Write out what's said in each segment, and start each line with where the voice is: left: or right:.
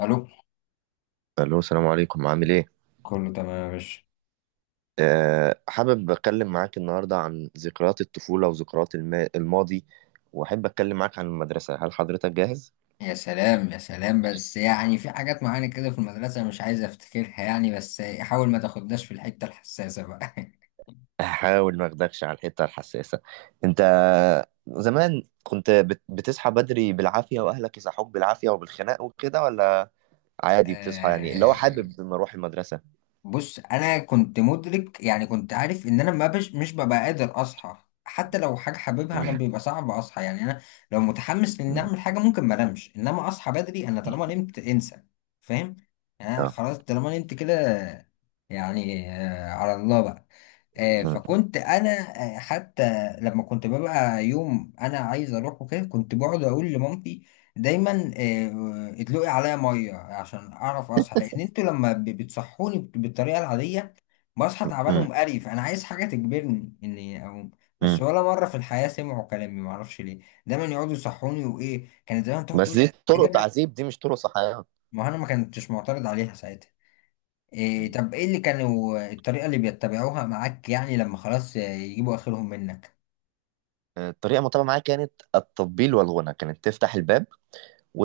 left: الو.
right: الو، السلام عليكم، عامل ايه؟
left: كله تمام يا باشا.
right: حابب اتكلم معاك النهارده عن ذكريات الطفوله وذكريات الماضي. واحب اتكلم معاك عن المدرسه. هل حضرتك جاهز؟
left: يا سلام يا سلام. بس يعني في حاجات معينة كده في المدرسة مش عايز افتكرها، يعني بس حاول ما تاخدناش في الحتة الحساسة بقى.
right: هحاول ما اخدكش على الحته الحساسه. انت زمان كنت بتصحى بدري بالعافيه، واهلك يصحوك بالعافيه وبالخناق وكده، ولا عادي بتصحى يعني اللي هو
left: آه،
right: حابب لما اروح المدرسه؟
left: بص، انا كنت مدرك، يعني كنت عارف ان انا ما بش مش ببقى قادر اصحى. حتى لو حاجة حاببها انا
right: مم.
left: بيبقى صعب اصحى، يعني انا لو متحمس لاني
right: مم.
left: اعمل حاجة ممكن ما انامش، انما اصحى بدري. انا طالما نمت انسى، فاهم؟ يعني أنا
right: آه.
left: خلاص طالما نمت كده. يعني على الله بقى.
right: مم.
left: فكنت انا، حتى لما كنت ببقى يوم انا عايز اروح وكده كنت بقعد اقول لمامتي دايما، ادلقي عليا ميه عشان اعرف اصحى، لان انتوا لما بتصحوني بالطريقه العاديه بصحى تعبان
right: مم.
left: ومقرف. انا عايز حاجه تجبرني اني اقوم. بس
right: مم.
left: ولا مره في الحياه سمعوا كلامي، معرفش ليه، دايما يقعدوا يصحوني، وايه كانت دايما تقعد
right: بس
left: تقول
right: دي
left: لي
right: طرق
left: اجيب لك.
right: تعذيب، دي مش طرق صحيه.
left: ما انا ما كنتش معترض عليها ساعتها. إيه طب ايه اللي كانوا الطريقة اللي بيتبعوها معاك، يعني لما خلاص يجيبوا اخرهم منك؟
right: الطريقة المتبعة معايا كانت التطبيل والغنى. كانت تفتح الباب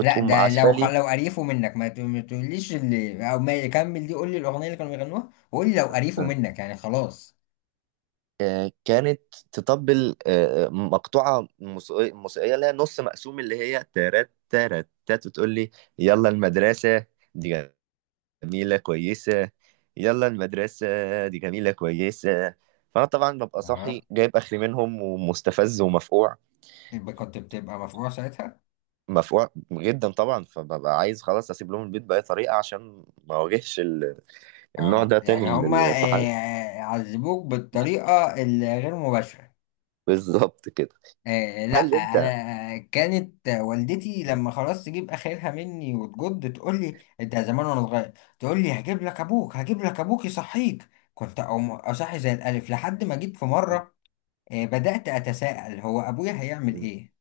left: لا ده
right: عسالي.
left: لو قريفوا منك ما تقوليش اللي او ما يكمل، دي قول لي الاغنية اللي كانوا بيغنوها، وقول لي لو قريفوا
right: آه،
left: منك يعني خلاص.
right: كانت تطبل، مقطوعة موسيقية اللي هي نص مقسوم، اللي هي تارات تارات تات، وتقول لي يلا المدرسة دي جميلة كويسة، يلا المدرسة دي جميلة كويسة. فأنا طبعا ببقى
left: اه،
right: صاحي جايب آخري منهم ومستفز ومفقوع.
left: يبقى كنت بتبقى مفجوع ساعتها.
right: مفقوع جدا طبعا. فببقى عايز خلاص اسيب لهم البيت باي طريقه عشان ما اواجهش النوع
left: اه،
right: ده تاني
left: يعني هما
right: من
left: إيه،
right: الصحاب.
left: عذبوك بالطريقة الغير مباشرة.
right: بالظبط كده.
left: آه لا،
right: هل انت؟
left: انا كانت والدتي لما خلاص تجيب اخرها مني وتجد تقول لي، انت زمان وانا صغير تقول لي هجيب لك ابوك هجيب لك ابوك يصحيك، كنت اقوم اصحي زي الالف، لحد ما جيت في مره بدات اتساءل هو ابويا هيعمل ايه،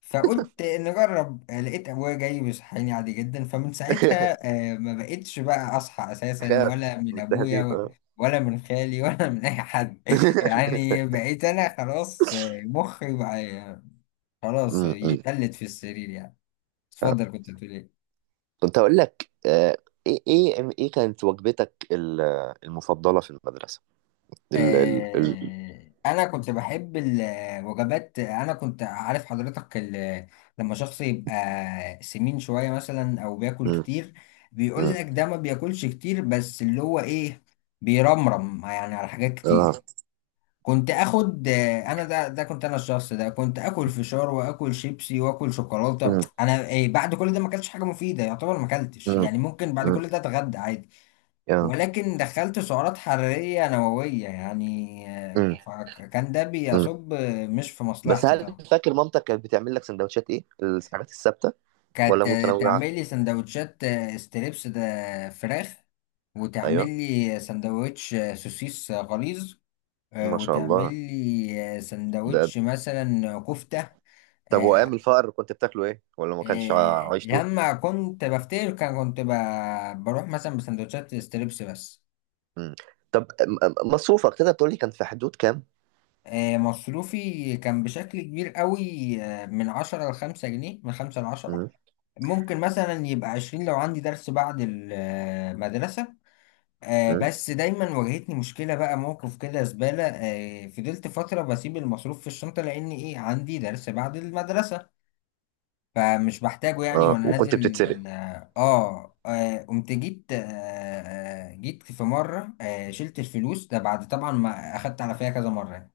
left: فقلت نجرب. لقيت ابويا جاي بيصحيني عادي جدا. فمن ساعتها ما بقتش بقى اصحى اساسا،
right: خاف
left: ولا من
right: من
left: ابويا
right: التهديد، اه.
left: ولا من خالي ولا من اي حد. يعني بقيت انا خلاص، مخي بقى خلاص
right: م- م.
left: يتلت في السرير يعني.
right: آه.
left: اتفضل، كنت بتقول ايه؟
right: كنت هقول لك، ايه كانت وجبتك المفضلة في المدرسة؟ ال ال ال
left: انا كنت بحب الوجبات. انا كنت عارف حضرتك، لما شخص يبقى سمين شوية مثلا او بياكل
right: م-
left: كتير بيقول
right: م.
left: لك ده ما بياكلش كتير، بس اللي هو ايه، بيرمرم يعني على حاجات كتير.
right: اه.
left: كنت اخد انا ده كنت انا الشخص ده، كنت اكل فشار واكل شيبسي واكل شوكولاتة.
right: م-
left: انا إيه، بعد كل ده ما اكلتش حاجة مفيدة، يعتبر ما اكلتش
right: م-
left: يعني. ممكن بعد
right: م.
left: كل ده اتغدى عادي،
right: آه.
left: ولكن دخلت سعرات حرارية نووية يعني.
right: م-
left: كان ده
right: م.
left: بيصب مش في
right: بس
left: مصلحتي
right: هل
left: طبعا.
right: فاكر مامتك كانت بتعمل لك سندوتشات ايه الحاجات الثابتة، ولا
left: كانت
right: متنوعة؟
left: تعمل لي سندوتشات ستريبس، ده فراخ، وتعمل
right: ايوه.
left: لي سندوتش سوسيس غليظ،
right: ما شاء
left: وتعمل
right: الله.
left: لي
right: ده
left: سندوتش مثلا كفتة.
right: طب وايام
left: آه،
right: الفقر كنت بتاكله ايه، ولا ما كانش عيش؟
left: لما كنت بفتكر كنت بروح مثلا بسندوتشات ستريبس بس.
right: مم. طب مصروفك تقدر تقول لي كان في حدود كام؟
left: مصروفي كان بشكل كبير قوي، من 10 ل5 جنيه، من 5 ل10.
right: مم.
left: ممكن مثلا يبقى 20 لو عندي درس بعد المدرسة.
right: مم.
left: بس دايما واجهتني مشكلة بقى، موقف كده زبالة. فضلت فترة بسيب المصروف في الشنطة، لأن إيه، عندي درس بعد المدرسة فمش بحتاجه يعني.
right: اه،
left: وأنا
right: وكنت
left: نازل
right: بتتسرق؟
left: قمت جيت آه، آه، جيت في مرة شلت الفلوس. ده بعد طبعا ما أخدت على فيها كذا مرة،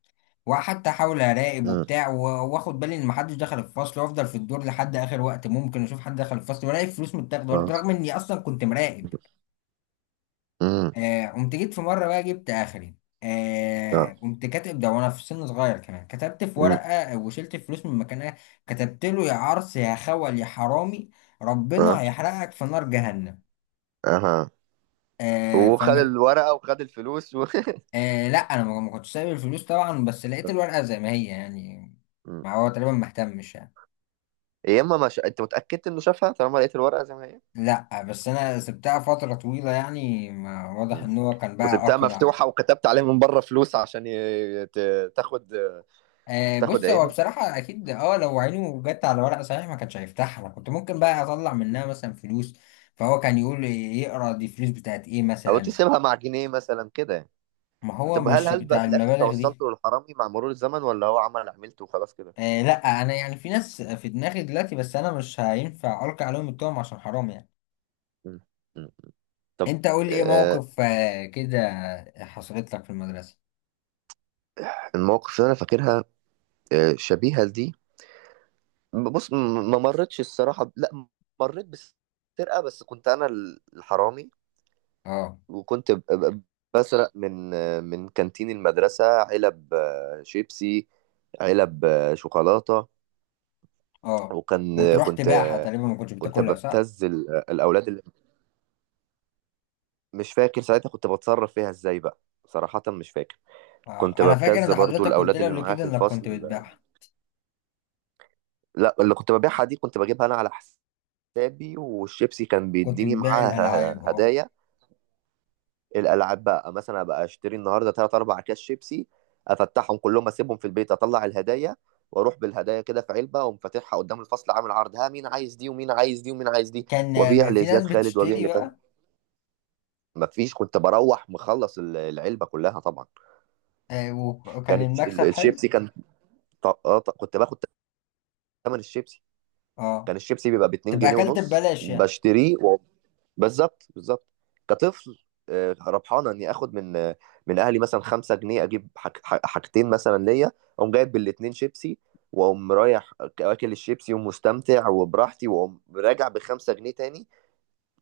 left: وحتى احاول اراقب
right: مم.
left: وبتاع واخد بالي ان محدش دخل الفصل، وافضل في الدور لحد اخر وقت ممكن اشوف حد دخل الفصل، والاقي فلوس متاخده
right: اه.
left: برضه، رغم اني اصلا كنت مراقب.
right: مم.
left: قمت جيت في مره بقى جبت اخري.
right: اه.
left: قمت كاتب، ده وانا في سن صغير كمان، كتبت في
right: مم.
left: ورقه وشلت فلوس من مكانها. كتبت له يا عرس يا خول يا حرامي،
right: اه.
left: ربنا هيحرقك في نار جهنم.
right: اها.
left: آه
right: وخد
left: فم...
right: الورقة وخد الفلوس و...
left: آه لا، انا ما كنتش سايب الفلوس طبعا، بس لقيت الورقه زي ما هي يعني.
right: مم.
left: ما هو تقريبا مهتمش يعني.
right: يا اما ما ش... انت متأكد انه شافها طالما لقيت الورقة زي ما هي؟
left: لا، بس انا سبتها فترة طويلة، يعني ما واضح
right: مم.
left: ان هو كان بقى
right: وسبتها
left: اقلع.
right: مفتوحة وكتبت عليها من بره فلوس عشان تاخد. تاخد
left: بص، هو
right: عينه.
left: بصراحة اكيد، اه، لو عينه جت على ورق صحيح ما كانش هيفتحها. انا كنت ممكن بقى اطلع منها مثلا فلوس، فهو كان يقول يقرا دي فلوس بتاعت ايه
right: او
left: مثلا.
right: تسيبها مع جنيه مثلا كده يعني.
left: ما هو
right: طب هل
left: مش
right: هل بقى
left: بتاع
right: في الاخر
left: المبالغ دي.
right: توصلتوا للحرامي مع مرور الزمن، ولا هو عمل عملته وخلاص كده؟
left: آه لا، انا يعني في ناس في دماغي دلوقتي، بس انا مش هينفع القي عليهم التهم عشان حرام يعني.
right: مم. طب.
left: انت قول لي ايه
right: آه،
left: موقف كده حصلت لك في المدرسة.
right: المواقف اللي انا فاكرها شبيهه لدي. بص، ما مرتش الصراحه، لا، مريت بسرقه بس كنت انا الحرامي.
left: اه،
right: وكنت بسرق من من كانتين المدرسه علب شيبسي، علب شوكولاته.
left: اه،
right: وكان
left: وتروح تبيعها. تقريبا ما كنتش
right: كنت
left: بتاكلها، صح؟
right: ببتز الاولاد اللي... مش فاكر ساعتها كنت بتصرف فيها ازاي بقى، صراحه مش فاكر. كنت
left: انا فاكر
right: ببتز
left: ان
right: برضو
left: حضرتك قلت
right: الاولاد
left: لي
right: اللي
left: قبل
right: معايا
left: كده
right: في
left: انك كنت
right: الفصل.
left: بتبيعها.
right: لا، اللي كنت ببيعها دي كنت بجيبها انا على حسابي. والشيبسي كان
left: كنت
right: بيديني
left: بتبيع الالعاب،
right: معاها
left: اه.
right: هدايا. الالعاب بقى مثلا ابقى اشتري النهارده 3 4 كاس شيبسي، افتحهم كلهم، اسيبهم في البيت، اطلع الهدايا. واروح بالهدايا كده في علبه، اقوم فاتحها قدام الفصل عامل عرض، ها مين عايز دي، ومين عايز دي، ومين عايز دي.
left: كان
right: وابيع
left: في ناس
right: لزياد خالد، وابيع
left: بتشتري
right: لكذا.
left: بقى.
right: مفيش، كنت بروح مخلص العلبه كلها طبعا.
left: وكان
right: كانت
left: المكسب حلو.
right: الشيبسي كان كنت باخد ثمن الشيبسي.
left: اه،
right: كان الشيبسي بيبقى ب 2
left: تبقى
right: جنيه
left: اكلت
right: ونص
left: ببلاش يعني.
right: بشتريه. بالظبط بالظبط. كطفل، ربحانه اني اخد من من اهلي مثلا 5 جنيه، اجيب حاجتين مثلا ليا. اقوم جايب بالاتنين شيبسي، واقوم رايح اكل الشيبسي ومستمتع وبراحتي، واقوم راجع ب 5 جنيه تاني.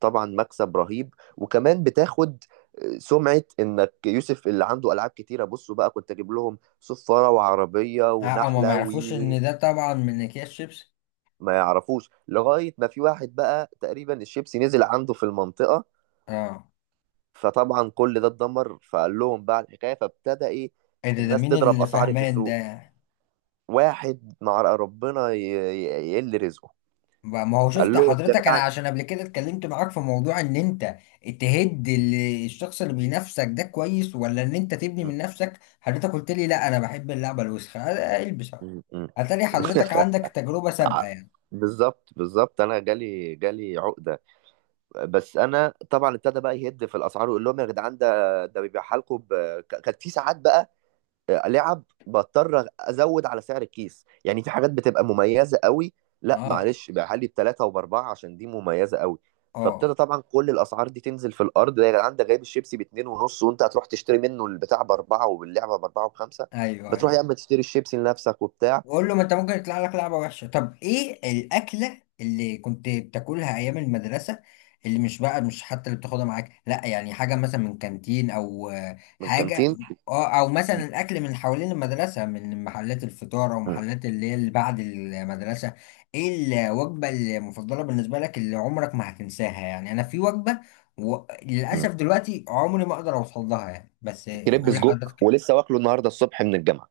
right: طبعا مكسب رهيب. وكمان بتاخد سمعة انك يوسف اللي عنده العاب كتيرة. بصوا بقى، كنت اجيب لهم صفارة وعربية
left: اه، هما ما
right: ونحلة وي
left: يعرفوش
right: وي.
left: ان ده طبعا من اكياس شيبس.
right: ما يعرفوش لغاية ما في واحد بقى تقريبا الشيبسي نزل عنده في المنطقة.
left: اه،
right: فطبعا كل ده اتدمر، فقال لهم بقى الحكايه. فابتدى ايه،
left: إيه ده، ده
right: الناس
left: مين
right: تضرب
left: اللي
right: اسعاري في
left: فاهمان
right: السوق.
left: ده؟
right: واحد مع ربنا يقل رزقه.
left: ما هو شفت،
right: قال لهم ده
left: حضرتك انا
right: بقى.
left: عشان قبل كده اتكلمت معاك في موضوع ان انت تهد الشخص اللي بينافسك ده كويس، ولا ان انت تبني
right: م-
left: من نفسك، حضرتك قلت لي لا انا بحب اللعبة الوسخة، البس اهو.
right: م- م.
left: اتاري حضرتك عندك تجربة سابقة
right: ع-
left: يعني.
right: بالظبط بالظبط. انا جالي عقده. بس انا طبعا ابتدى بقى يهد في الاسعار ويقول لهم يا جدعان ده بيبيعها لكم ب... كانت في ساعات بقى لعب بضطر ازود على سعر الكيس، يعني في حاجات بتبقى مميزه قوي. لا
left: اه،
right: معلش، بقى لي بثلاثه وباربعه عشان دي مميزه قوي.
left: اه،
right: فابتدى طبعا كل الاسعار دي تنزل في الارض. ده يا جدعان ده جايب الشيبسي باتنين ونص، وانت هتروح تشتري منه البتاع باربعه، واللعبه باربعه وبخمسه.
left: ايوه،
right: بتروح
left: ايوه.
right: يا اما تشتري الشيبسي لنفسك وبتاع.
left: بقول له، ما انت ممكن يطلع لك لعبه وحشه. طب ايه الاكله اللي كنت بتاكلها ايام المدرسه، اللي مش بقى مش حتى اللي بتاخدها معاك، لا يعني حاجه مثلا من كانتين، او
right: من
left: حاجه،
right: كانتين.
left: اه، او مثلا الاكل من حوالين المدرسه، من محلات الفطار او
right: م-
left: محلات اللي هي اللي بعد المدرسه. ايه الوجبه المفضله بالنسبه لك اللي عمرك ما هتنساها؟ يعني انا في وجبه
right: م-
left: للاسف دلوقتي عمري ما اقدر اوصل لها يعني، بس
right: كريب
left: قول
right: سجق،
left: لحضرتك.
right: ولسه واكله النهارده الصبح من الجامعه.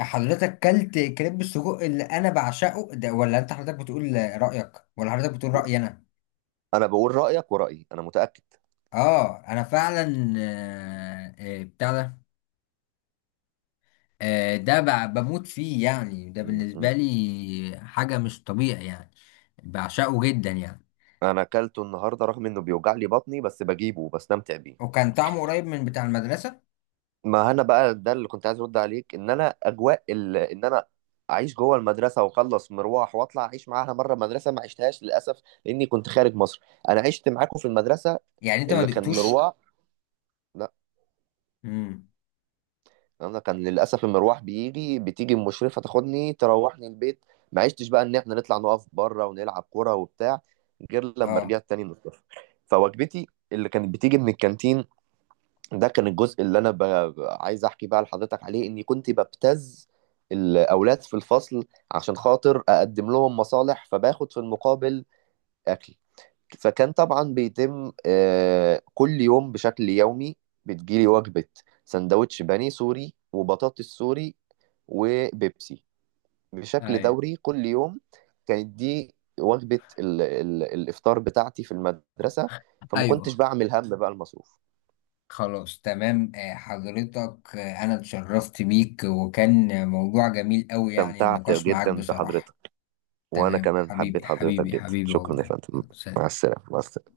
left: حضرتك كلت كريب السجق اللي انا بعشقه ده؟ ولا انت حضرتك بتقول رأيك، ولا حضرتك بتقول رأيي انا؟
right: انا بقول رايك، ورايي انا متاكد.
left: اه، انا فعلا بتاع ده، ده بموت فيه يعني. ده
right: م- م.
left: بالنسبة لي حاجة مش طبيعي يعني، بعشقه جدا يعني.
right: انا اكلته النهارده رغم انه بيوجع لي بطني، بس بجيبه وبستمتع بيه.
left: وكان طعمه قريب من بتاع المدرسة.
right: ما انا بقى ده اللي كنت عايز ارد عليك، ان انا اجواء ان انا اعيش جوه المدرسه واخلص مروح واطلع اعيش معاها، مره مدرسه ما عشتهاش للاسف لاني كنت خارج مصر. انا عشت معاكم في المدرسه
left: يعني انت ما
right: اللي كان
left: دقتوش.
right: مروح. لا،
left: امم.
right: انا كان للاسف المروح بيجي، بتيجي المشرفه تاخدني تروحني البيت. ما عشتش بقى ان احنا نطلع نقف بره ونلعب كوره وبتاع، غير لما
left: اه،
right: رجعت تاني من الصفر. فوجبتي اللي كانت بتيجي من الكانتين، ده كان الجزء اللي انا عايز احكي بقى لحضرتك عليه، اني كنت ببتز الاولاد في الفصل عشان خاطر اقدم لهم مصالح، فباخد في المقابل اكل. فكان طبعا بيتم كل يوم بشكل يومي، بتجيلي وجبة سندوتش بني سوري وبطاطس سوري وبيبسي بشكل
left: ايوه،
right: دوري كل يوم. كانت دي وجبة ال ال الإفطار بتاعتي في المدرسة، فما كنتش
left: ايوه.
right: بعمل هم بقى المصروف.
left: خلاص، تمام. حضرتك، انا اتشرفت بيك وكان موضوع جميل قوي، يعني
right: استمتعت
left: النقاش معاك
right: جدا بحضرتك.
left: بصراحة.
right: وانا
left: تمام،
right: كمان حبيت
left: حبيبي
right: حضرتك
left: حبيبي
right: جدا،
left: حبيبي
right: شكرا يا
left: والله،
right: فندم.
left: يلا
right: مع
left: سلام.
right: السلامه مع السلامه.